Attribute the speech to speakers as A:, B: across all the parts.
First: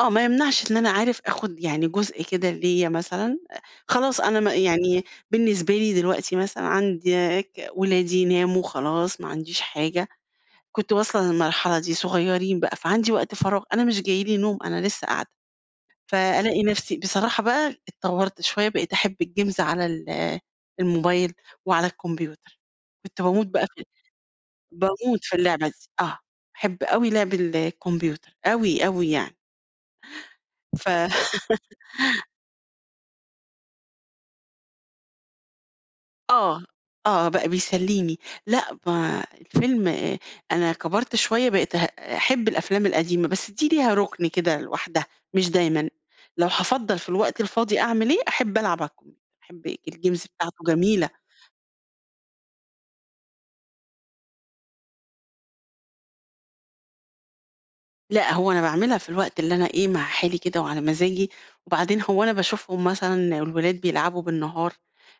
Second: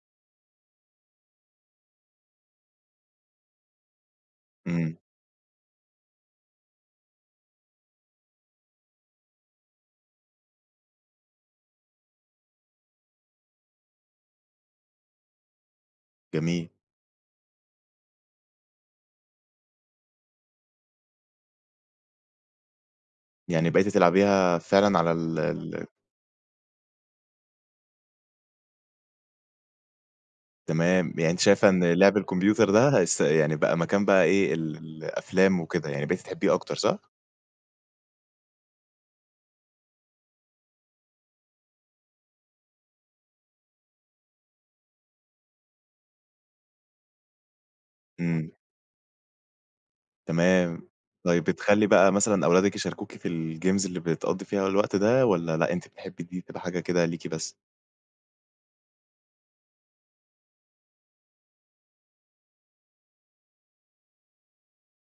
A: آه. ما يمنعش إن أنا عارف آخُد يعني جزء كده ليّا مثلًا أ خلاص أنا ما
B: إمم.
A: يعني بالنسبة لي دلوقتي مثلًا عندي ك ولادي ناموا خلاص ما عنديش حاجة، كنت واصلة للمرحلة دي صغيرين بقى. فعندي وقت فراغ أنا مش جاي لي نوم، أنا لسّه قاعدة. فألاقي
B: جميل.
A: نفسي بصراحة بقى اتطوّرت شوية بقيت أحب الجيمز على ال الموبايل وعلى الكمبيوتر. كنت باموت بقى
B: يعني
A: في
B: بقيتِ تلعبيها فعلًا على
A: باموت في
B: ال
A: اللعبة
B: ال
A: دي، آه. أحب أوي لعب الكمبيوتر أوي، أوي يعني. ف
B: تمام. يعني أنتِ شايفة إن لعب الكمبيوتر ده هيس يعني بقى مكان بقى إيه، ال ال الأفلام وكده، يعني بقيتِ تحبّيه
A: آه،
B: أكتر صح؟
A: آه. بقى بيسلّيني. لأ ما الفيلم أ أنا كبرت شوية بقيت هأ أحب الأفلام القديمة، بس دي ليها رُكن كده لوحدها مش دايمًا. لو هافضّل في الوقت الفاضي أعمل إيه،
B: إمم.
A: أحب ألعب على الكم أحب الج الجيمز بتاعته
B: تمام.
A: جميلة.
B: طيب بتخلّي بقى مثلًا أولادِك يشاركوكِ في الجيمز اللي بتقضّي فيها الوقت ده والّا لأ، أنتِ بتحبّي دي تبقى حاجة كده ليكِ بس؟
A: لأ، هو أنا باعملها في الوقت اللي أنا إيه، مع حالي كده وعلى مزاجي. وبعدين هو أنا باشوفهم مثلًا والولاد بيلعبوا بالنهار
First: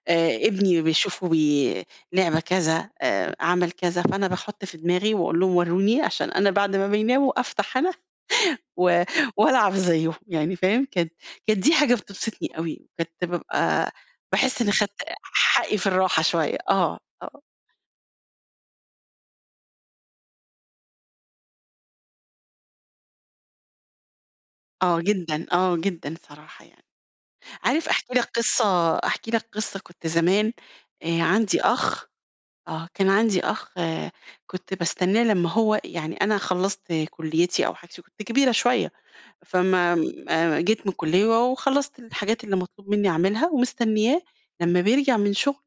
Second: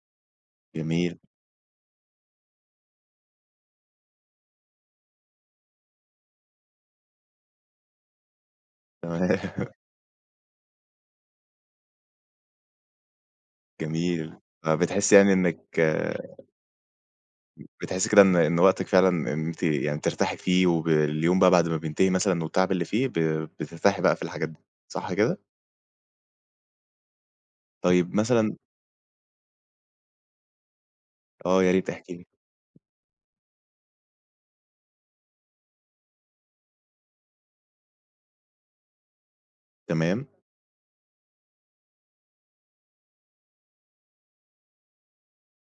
A: آآ ابني
B: جميل.
A: بيشوفه بي لعبة كذا آآ عمل كذا، فأنا باحُط في دماغي وأقول لهم ورّوني عشان أنا بعد ما بيناموا أفتح أنا و
B: تمام.
A: وألعب زيّهم يعني فاهم؟ كده، كانت دي حاجة بتبسطني أوي، بجد بابقى
B: جميل.
A: باحس إنّي
B: آه.
A: خدت
B: بتحسّي يعني
A: حقي
B: إنِّك
A: في الراحة شوية آه، آه.
B: بتحسّي كده إن إن وقتِك فعلًا إن أنتِ يعني ترتاحي فيه وباليوم بقى بعد ما بينتهي مثلًا والتعب اللي فيه ب بترتاحي بقى في الحاجات دي،
A: آه
B: صح كده؟
A: جدًا، آه جدًا الصراحة يعني. عارف أحكي
B: طيب
A: لك
B: مثلًا
A: قصة أحكي لك قصة كنت زمان آآ عندي
B: آه يا ريت،
A: أخ
B: احكي لي.
A: آه. كان عندي أخ كنت باستنّاه لمّا هو يعني أنا خلّصت كُلّيتي أو حاجتي، كنت كبيرة شوية، فما
B: تمام.
A: م أ جيت من الكُلّية وخلّصت الحاجات اللي مطلوب منّي أعملها ومستنّياه لمّا بيرجع من شغله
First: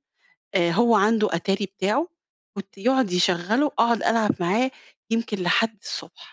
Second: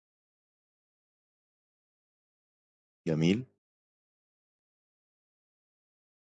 A: آآ هو عنده أتاري بتاعه، كُنت يقعد
B: جميل.
A: يشغّله أقعد ألعب معاه يمكن لحد الصبح.